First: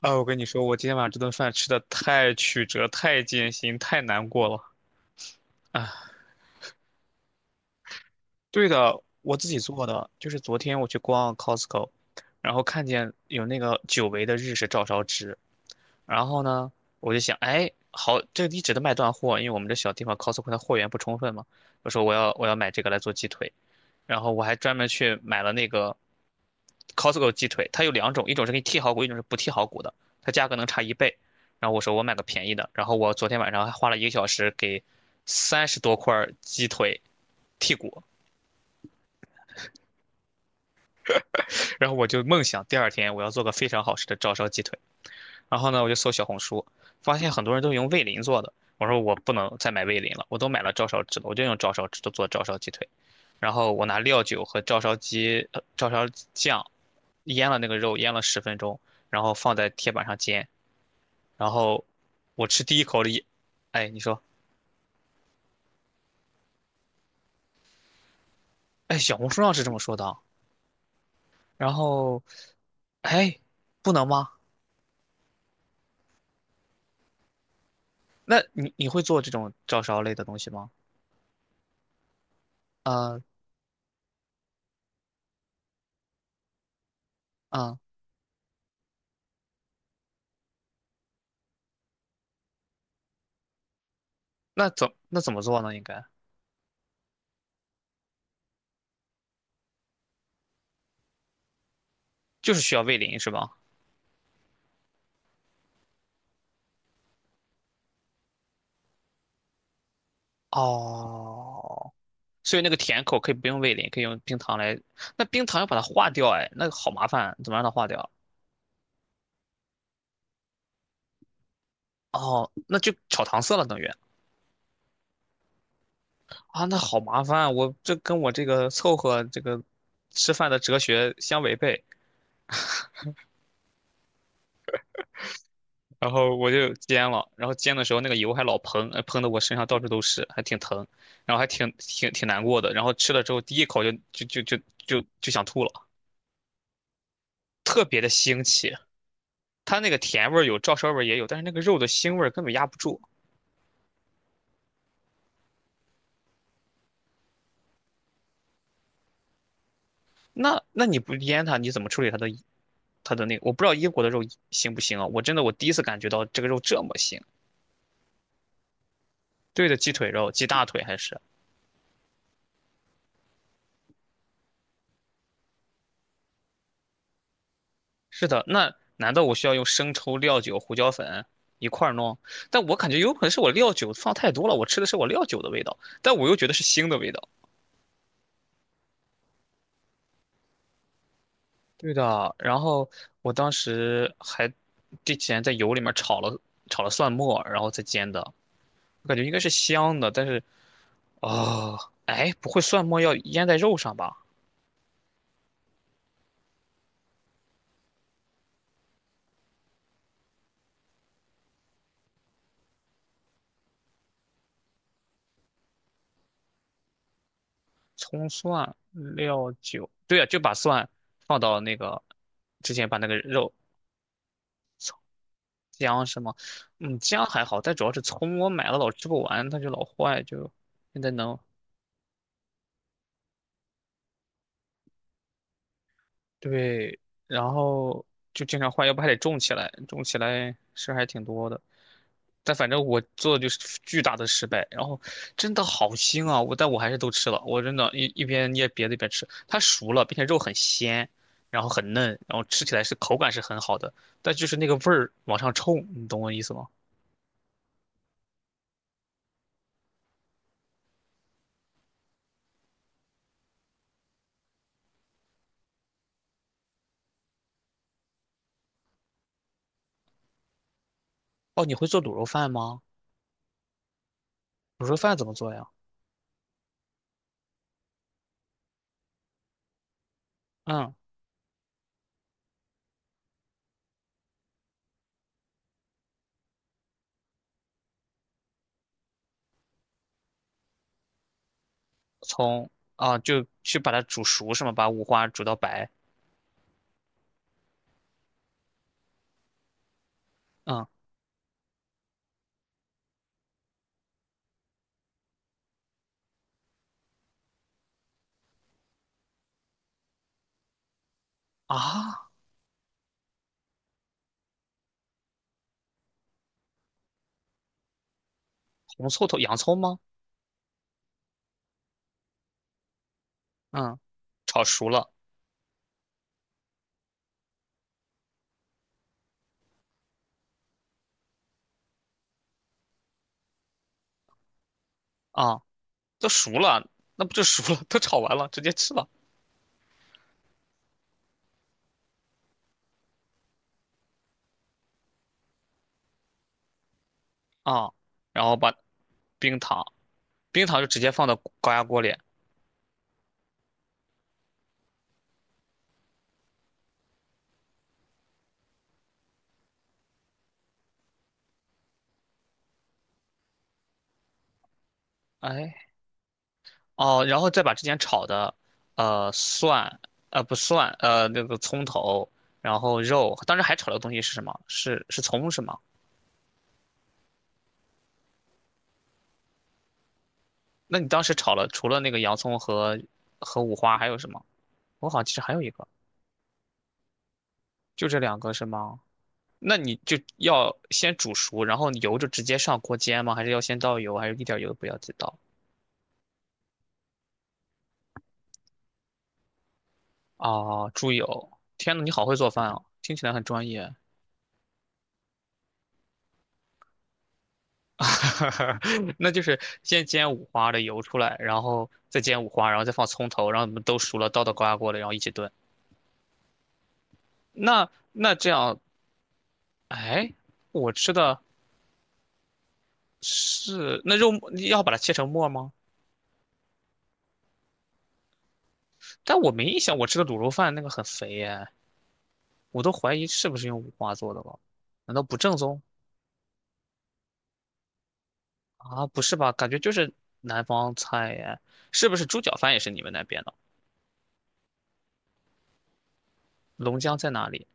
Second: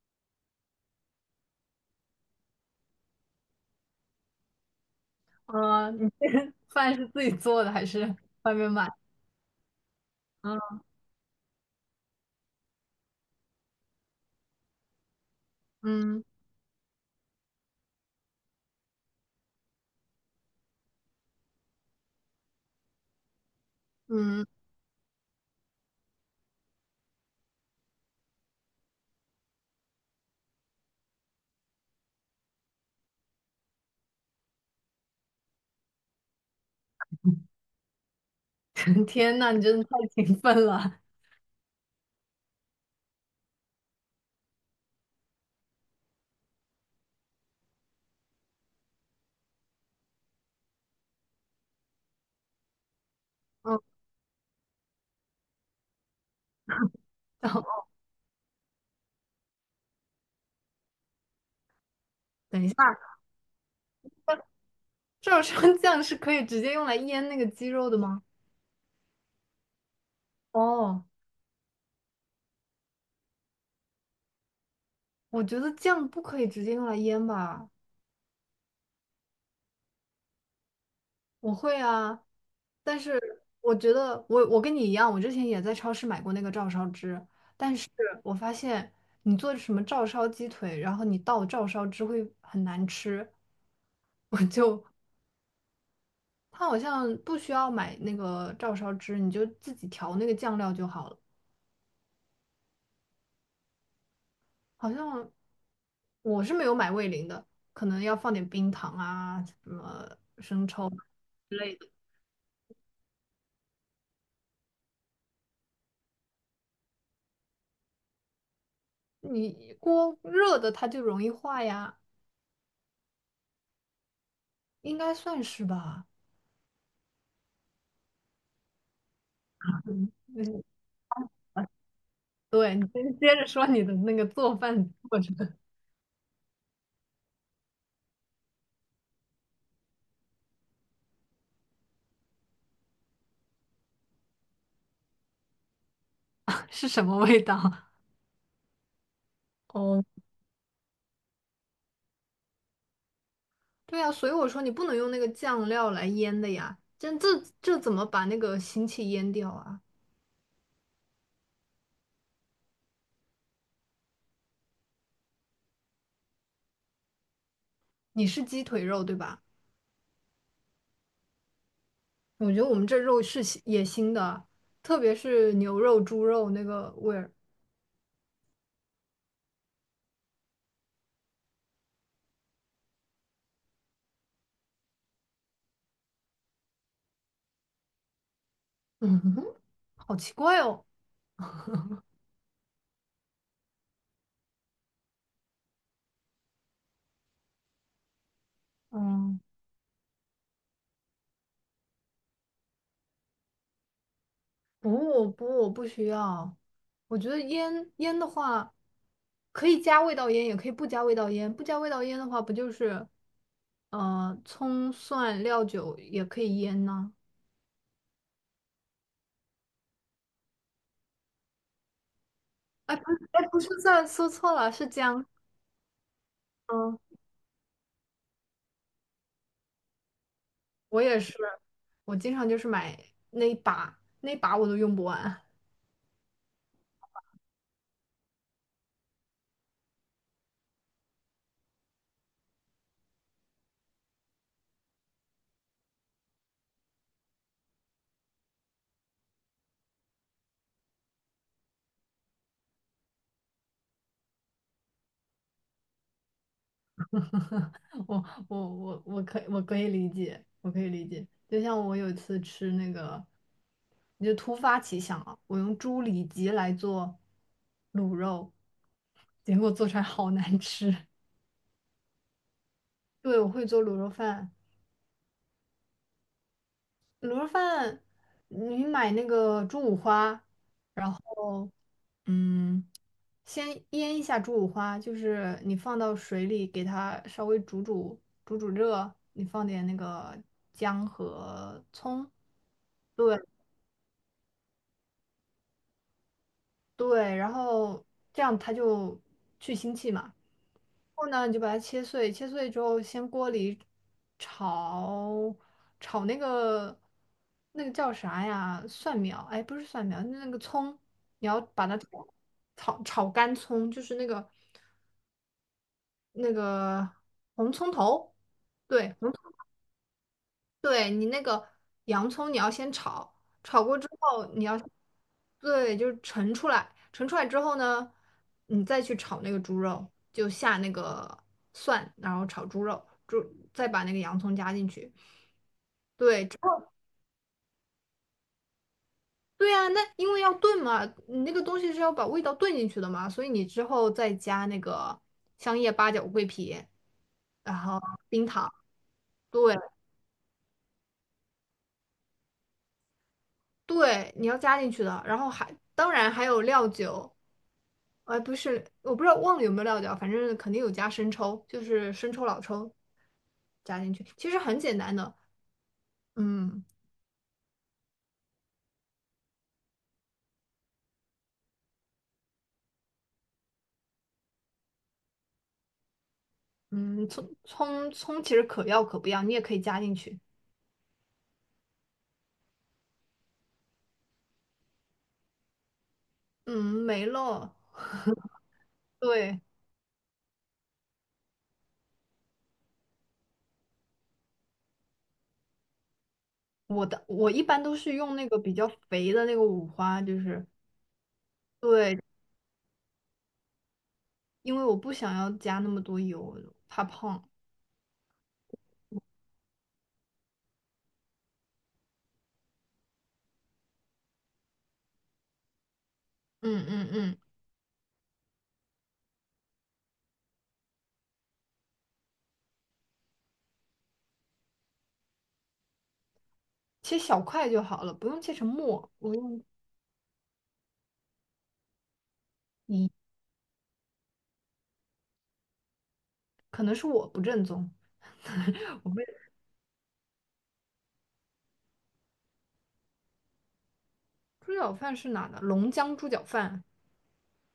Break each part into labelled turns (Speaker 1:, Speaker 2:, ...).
Speaker 1: 啊，我跟你说，我今天晚上这顿饭吃的太曲折、太艰辛、太难过了
Speaker 2: 嗯，你
Speaker 1: 啊！
Speaker 2: 这个饭是自己做的还是外
Speaker 1: 对
Speaker 2: 面买？
Speaker 1: 的，我自己做的，就是昨
Speaker 2: 嗯
Speaker 1: 天我去逛 Costco，然后看见有那个久违的日式照烧汁，
Speaker 2: 嗯
Speaker 1: 然后呢，我就想，哎，好，这个一直都卖断货，因为我们这小地方 Costco 它货源不充分嘛，我说我要买这个来做鸡腿，然后我
Speaker 2: 嗯，
Speaker 1: 还专门去买了那个 Costco 鸡腿，它有两种，一种是给你剔好骨，一种是不剔好骨的，它价格能差一倍。然后我说我买个便宜的，然后我昨天晚上还花了一个小时给30多块鸡腿剔骨，
Speaker 2: 天呐，你真的太勤奋了。
Speaker 1: 然后我就梦想第二天我要做个非常好吃的照烧鸡腿。然后呢，我就搜小红书，发现很多人都用味淋做的。我说我不能再买味淋了，我都买了照烧汁了，我就用照烧汁做做照烧鸡腿。然后
Speaker 2: 嗯，
Speaker 1: 我拿料酒和照烧酱腌了
Speaker 2: 等
Speaker 1: 那个肉，腌了10分钟，然后放在铁板上煎。然后我
Speaker 2: 等
Speaker 1: 吃
Speaker 2: 一下，
Speaker 1: 第一口里，哎，你说，
Speaker 2: 照烧酱是可以直接用来腌那个鸡肉的吗？
Speaker 1: 哎，小红书上是这么说的啊。
Speaker 2: 哦，
Speaker 1: 然后，哎，不能吗？
Speaker 2: 我觉得酱不可以直接用来腌吧。
Speaker 1: 那你会做这种照烧类的东西吗？
Speaker 2: 我会啊，但
Speaker 1: 啊、
Speaker 2: 是我觉得我跟你一样，我之前也在超市买过那个照烧汁，但
Speaker 1: 啊、
Speaker 2: 是我发现你做什么照烧鸡腿，然后你倒照烧汁会很难吃，我
Speaker 1: 那
Speaker 2: 就
Speaker 1: 怎那怎么做呢？应该
Speaker 2: 它好像不需要买那个照烧汁，你就自己调那个酱料就好了。
Speaker 1: 就是需要味淋是吧？
Speaker 2: 好像我是没有买味淋的，可能要放点冰糖啊什么。
Speaker 1: 哦，所以那个甜口可以不用味淋，可以用冰糖来。那冰糖要把它化掉，哎，那个好麻烦，怎么让它化掉？
Speaker 2: 你锅热的它就容易化呀，
Speaker 1: 哦，那就炒糖色了，等于
Speaker 2: 应该算是吧。
Speaker 1: 啊，那好麻烦，我这跟我这个凑合这个吃饭的
Speaker 2: 嗯，
Speaker 1: 哲学相违
Speaker 2: 啊
Speaker 1: 背。
Speaker 2: 对，你先接着说你的那个做饭过程。
Speaker 1: 然后我就煎了，然后煎的时候那个油还老喷，喷的我身上到处都是，还挺疼，然后还挺难过的。然后吃了之后第一口就想吐了，
Speaker 2: 是什么味道？
Speaker 1: 特别的腥气。它那个
Speaker 2: 哦，
Speaker 1: 甜味儿有，照烧味儿也有，但是那个肉的腥味儿根本压不住。
Speaker 2: 对啊，所以我说你不能用那个酱料来腌的呀，这这怎么把那个腥气腌掉啊？
Speaker 1: 那你不腌它，你怎么处理它的那个？我不知道英国的肉腥不腥啊？我真的我第一次感觉到这个肉这么腥。
Speaker 2: 你是鸡腿肉对吧？
Speaker 1: 对的，鸡腿肉、鸡大腿还是
Speaker 2: 我觉得我们这肉是野也腥的，特别是牛肉、猪肉那个味儿，
Speaker 1: 是的。那难道我需要用生抽、料酒、胡椒粉一块儿弄？但我感觉有可能是我料酒放太多了，我吃的是我料酒的味道，但我又觉得是腥的味道。
Speaker 2: 嗯，好奇怪哦。
Speaker 1: 对的，然后我当时还之前在油里面炒了蒜末，然后再煎的。我感觉应该
Speaker 2: 嗯，
Speaker 1: 是香的，但是哦，哎，不会蒜末要腌在肉上吧？
Speaker 2: 不，我不需要。我觉得腌腌的话，可以加味道腌，也可以不加味道腌。不加味道腌的话，不就是葱蒜料酒也可以腌呢？
Speaker 1: 葱蒜料酒，对呀、就把蒜放到那个之前
Speaker 2: 哎，
Speaker 1: 把那
Speaker 2: 不
Speaker 1: 个
Speaker 2: 是，哎，
Speaker 1: 肉
Speaker 2: 不是蒜，说错了，是姜。
Speaker 1: 姜是吗？嗯，
Speaker 2: 嗯，
Speaker 1: 姜还好，但主要是葱，我买了老吃不完，它就老坏，就现
Speaker 2: 我
Speaker 1: 在
Speaker 2: 也是，
Speaker 1: 能
Speaker 2: 我经常就是买那一把，那一把我都用不完。
Speaker 1: 对，然后就经常换，要不还得种起来，种起来事儿还挺多的。但反正我做的就是巨大的失败，然后真的好腥啊！但我还是都吃了，我真的一边捏别的一边吃。它熟了，并且肉很鲜，然后很嫩，然后吃起来是口感是很好的，但就是那个味儿往上冲，你懂我意思吗？
Speaker 2: 我可以可以理解，我可以理解。就像我有一次吃那个，你就突发奇想啊，我用猪里脊来做卤肉，结果做出来好难吃。
Speaker 1: 哦，你会做卤肉饭吗？
Speaker 2: 对，我会做卤肉饭，
Speaker 1: 卤肉饭怎么做呀？
Speaker 2: 卤肉饭你买那个猪五花，
Speaker 1: 嗯，
Speaker 2: 然后嗯，先腌一下猪五花，就是你放到水里给它稍微煮热，你放点那个姜和葱。
Speaker 1: 从啊
Speaker 2: 对
Speaker 1: 就去把它煮熟是吗？把五花煮到白。
Speaker 2: 对，然后这样它就去腥气嘛。然
Speaker 1: 嗯
Speaker 2: 后呢，你就把它切碎，切碎之后先锅里炒炒那个那个叫啥呀？蒜苗？哎，不是蒜苗，那个葱，你要把它炒
Speaker 1: 啊，
Speaker 2: 炒炒干葱，就是那个红葱头，
Speaker 1: 红
Speaker 2: 对，
Speaker 1: 葱
Speaker 2: 红。
Speaker 1: 头、洋葱吗？
Speaker 2: 对你那个洋葱，你要先炒，炒过
Speaker 1: 嗯，
Speaker 2: 之后
Speaker 1: 炒
Speaker 2: 你要，
Speaker 1: 熟了
Speaker 2: 对，就是盛出来，盛出来之后呢，你再去炒那个猪肉，就下那个蒜，然后炒猪肉，猪再把那个洋葱加进去。
Speaker 1: 啊，都
Speaker 2: 对，
Speaker 1: 熟了，那不就熟了？都炒完了，直接吃了
Speaker 2: 对啊，那因为要炖嘛，你那个东西是要把味道炖进去的嘛，所以你之后再加那个香叶、八角、桂皮，然
Speaker 1: 啊。
Speaker 2: 后
Speaker 1: 然
Speaker 2: 冰
Speaker 1: 后
Speaker 2: 糖，
Speaker 1: 把冰
Speaker 2: 对，
Speaker 1: 糖，冰糖就直接放到高压锅里。
Speaker 2: 对，你要加进去的，然后还当然还有料酒，哎，不是，我不知道忘了有没有料酒啊，反正肯定有加生抽，就是生抽、老抽加进去，其实很简单的，
Speaker 1: 哎，
Speaker 2: 嗯
Speaker 1: 哦，然后再把之前炒的，蒜，不蒜，那个葱头，然后肉，当时还炒的东西是什么？是葱是吗？
Speaker 2: 嗯，葱其实可要可不要，你也可以加进去，
Speaker 1: 那你当时炒了，除了那个洋葱和五花，还有什么？我好像其实还有一个，
Speaker 2: 嗯，没了。
Speaker 1: 就这两个是吗？
Speaker 2: 对，
Speaker 1: 那你就要先煮熟，然后油就直接上锅煎吗？还是要先倒油，还是一点油都不要再倒？
Speaker 2: 我一般都是用那个比较肥的那个五花，就是
Speaker 1: 啊，猪油！天呐，你
Speaker 2: 对，
Speaker 1: 好会做饭哦，听起来很专业。
Speaker 2: 因为我不想要加那么多油，怕胖。
Speaker 1: 那就是先煎五花的油出来，然后再煎五花，然后再放葱头，然后你们都熟了，倒到高压锅里，然后一起炖。
Speaker 2: 嗯嗯嗯，
Speaker 1: 那这样，哎，我吃的是那肉末，要把它切成末吗？
Speaker 2: 切小块就好了，不用切成末。我
Speaker 1: 但我
Speaker 2: 用
Speaker 1: 没印象，我吃的卤肉饭那个很肥耶，我都怀疑是不是用五花做的了，难道不正宗？
Speaker 2: 可能是我不正宗，
Speaker 1: 啊，
Speaker 2: 我
Speaker 1: 不
Speaker 2: 们
Speaker 1: 是吧？感觉就是南方菜耶，是不是猪脚饭也是你们那边的？
Speaker 2: 猪脚饭是哪的？龙江猪脚饭。
Speaker 1: 龙江在哪里？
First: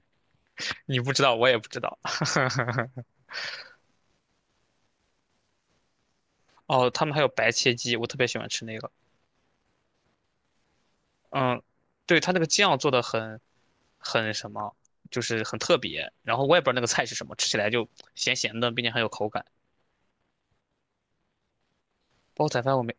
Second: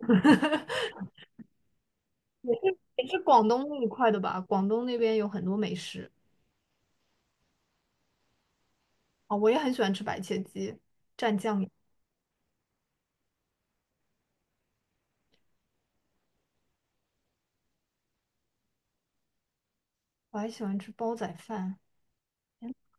Speaker 1: 你不知道，我也不知道。
Speaker 2: 也是广东那一块的吧？广东那边有很多美食。
Speaker 1: 哦，他们还有白切鸡，我特别喜欢吃那个。
Speaker 2: 啊、我也很喜欢吃白切鸡蘸酱
Speaker 1: 嗯，
Speaker 2: 油，
Speaker 1: 对，他那个酱做的很什么，就是很特别。然后我也不知道那个菜是什么，吃起来就咸咸的，并且很有口感。
Speaker 2: 我还喜欢吃煲仔饭，
Speaker 1: 煲仔饭我没，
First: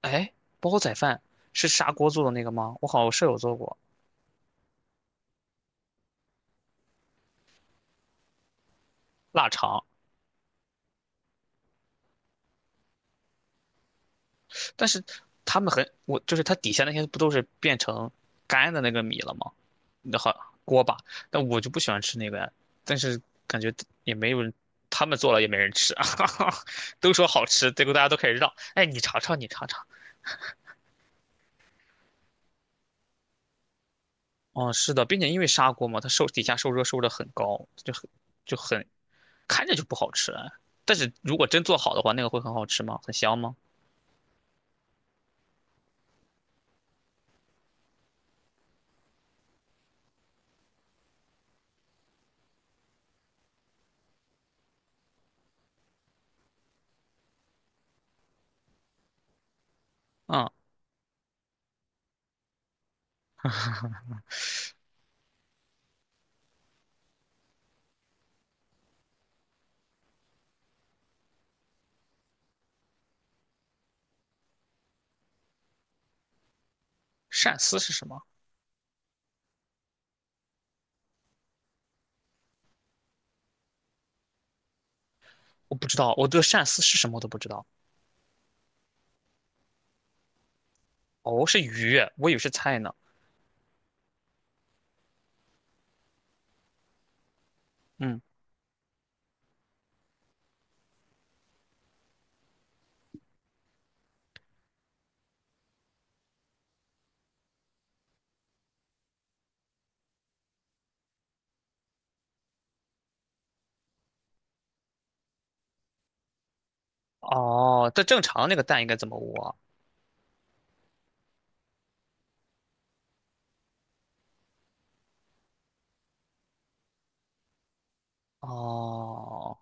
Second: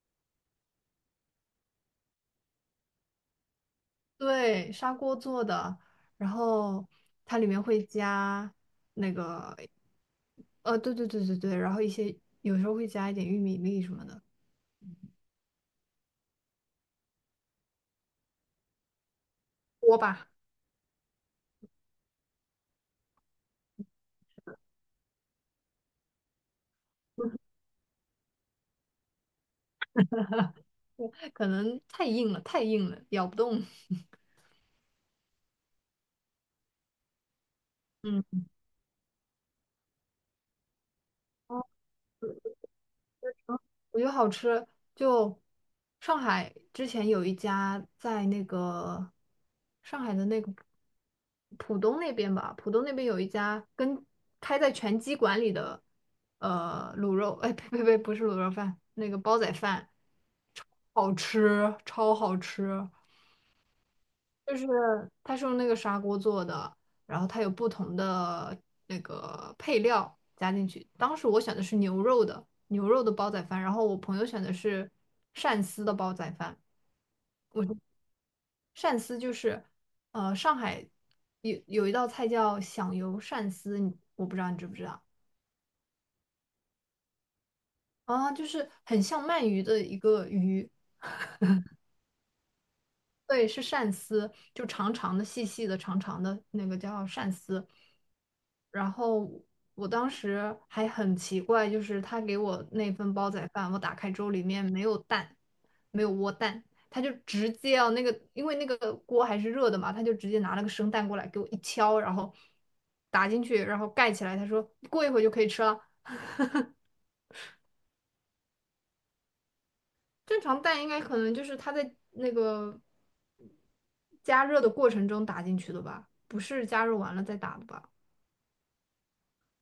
Speaker 1: 哎，煲仔饭是砂锅做的那个吗？我好像舍友做过
Speaker 2: 对，砂锅做的，然后它里面会加那
Speaker 1: 腊
Speaker 2: 个
Speaker 1: 肠。
Speaker 2: 对对，然后一些有时候会加一点玉米粒什么的，
Speaker 1: 但是他们很，我就是它底下那些不都是变成干的那个米了吗？
Speaker 2: 锅
Speaker 1: 那
Speaker 2: 巴，
Speaker 1: 好锅巴，但我就不喜欢吃那个呀。但是感觉也没有人，他们做了也没人吃啊，都说好吃，结果大家都开始让，哎，你尝尝，你尝尝。
Speaker 2: 可能太硬了，咬不动。
Speaker 1: 哦，是的，并且因为砂锅嘛，它受底下受热受的很高，就很
Speaker 2: 嗯。
Speaker 1: 就很看着就不好吃啊。但是如果真做好的话，那个会很好吃吗？很香吗？
Speaker 2: 我觉得好吃，就上海之前有一家在那个上海的那个浦东那边吧，浦东那边有一家跟开在拳击馆里的卤肉，哎呸呸呸，不是卤肉饭，那个煲仔饭，
Speaker 1: 嗯，
Speaker 2: 好吃，超好吃。就是它是用那个砂锅做的，然后它有不同的那个配料加进去。当时我选的是牛肉的煲仔饭，然后我朋友选的是鳝丝的煲仔饭。
Speaker 1: 鳝丝是什么？
Speaker 2: 鳝丝就是上海有一道菜叫响油鳝丝，你我不知道你知不知道
Speaker 1: 我不知道，我对鳝丝是什么我都不知道。
Speaker 2: 啊，就是很像鳗鱼的一个鱼，
Speaker 1: 哦，是鱼，我以为是菜呢。
Speaker 2: 对，是鳝丝，就长长的、细细的、长长的那个叫鳝丝。
Speaker 1: 嗯，
Speaker 2: 然后我当时还很奇怪，就是他给我那份煲仔饭，我打开之后里面没有蛋，没有窝蛋，他就直接啊那个，因为那个锅还是热的嘛，他就直接拿了个生蛋过来给我一敲，然后打进去，然后盖起来，他说过一会儿就可以吃了。
Speaker 1: 哦，这正常那个蛋应该怎么捂啊
Speaker 2: 正常蛋应该可能就是它在那个加热的过程中打进去的吧，不是加热完了再打的吧？
Speaker 1: 哦，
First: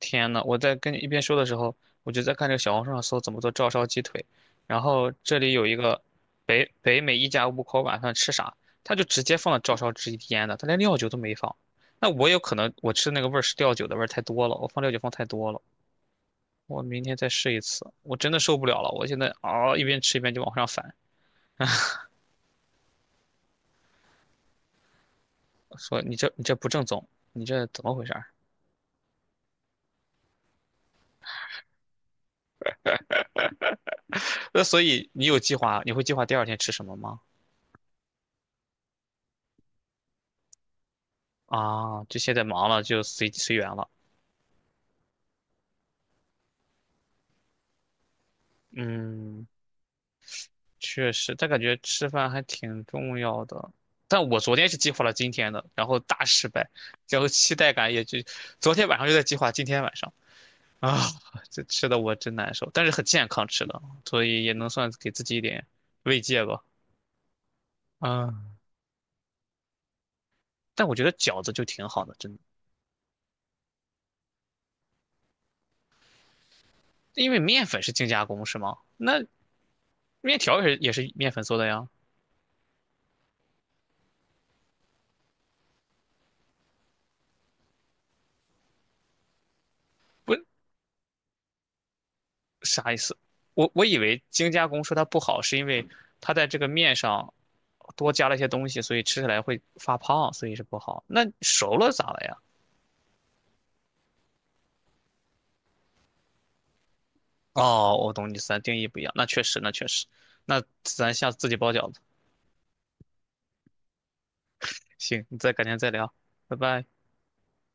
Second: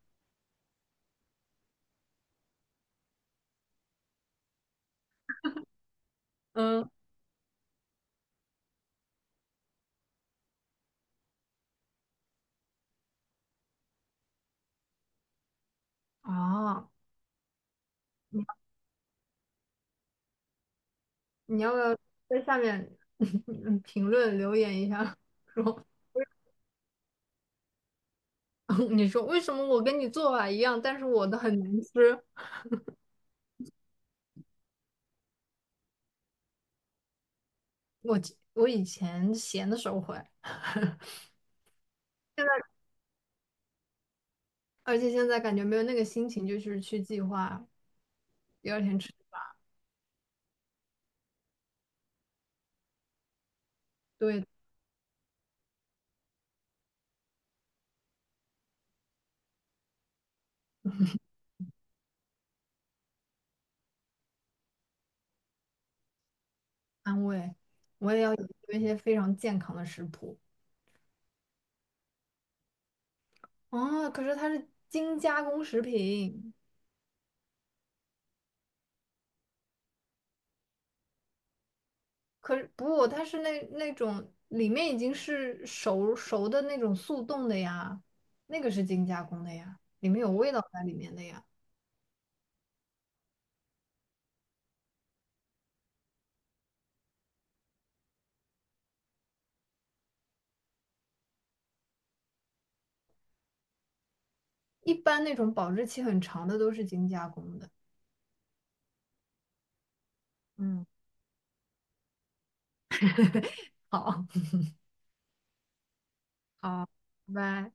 Speaker 1: 天呐，我在跟你一边说的时候，我就在看这个小红书上搜怎么做照烧鸡腿，然后这里有一个
Speaker 2: 嗯，
Speaker 1: 北美一家五口晚上吃啥，他就直接放了照烧汁腌的，他连料酒都没放。那我有可能我吃的那个味儿是料酒的味儿太多了，我放料酒放太多了。我
Speaker 2: 啊，
Speaker 1: 明天再试一次，我真的受不了了，我现在嗷、一边吃一边就往上反，
Speaker 2: 你要不要在下面 评论留言一下，说
Speaker 1: 说你这不正宗，你这怎么回事儿？
Speaker 2: 你说为什么我跟你做法一样，但是我的很难吃？
Speaker 1: 那所以你有计划，你会计划第二天吃什么吗？
Speaker 2: 我我以前闲的时候会，
Speaker 1: 啊，就现在
Speaker 2: 现在
Speaker 1: 忙了，就随缘了。
Speaker 2: 而且现在感觉没有那个心情，就是去计划第二天吃
Speaker 1: 嗯，
Speaker 2: 吧，
Speaker 1: 确实，但感觉吃饭还挺重要的。但我
Speaker 2: 对，
Speaker 1: 昨天是计划了今天的，然后大失败，然后期待感也就昨天晚上就在计划今天晚上啊，这吃的我真难受，但是很健康吃的，所以也能算给自己一点慰藉吧。
Speaker 2: 安慰。我也
Speaker 1: 啊，
Speaker 2: 要有一些非常健康的食谱。
Speaker 1: 但我觉得饺子就挺好的，真的，
Speaker 2: 哦，可是它是精加工食品，
Speaker 1: 因为面粉是精加工是吗？那面条也是面粉做的呀。
Speaker 2: 可是不，它是那种里面已经是熟熟的那种速冻的呀，那个是精加工的呀，里面有
Speaker 1: 不，
Speaker 2: 味道在里面的呀。
Speaker 1: 啥意思？我以为精加工说它不好，是因为它在这个面上多加了一些东西，所以吃起来会发胖，所以是不好。那熟了咋了呀？
Speaker 2: 一般那种保质期很长的都是精加工的。
Speaker 1: 哦，我懂你意思，定义不一样，那确实，那确实，那
Speaker 2: 嗯，
Speaker 1: 咱下次自己包饺子。
Speaker 2: 好，
Speaker 1: 行，你再改天再聊，拜拜。
Speaker 2: 好，拜拜。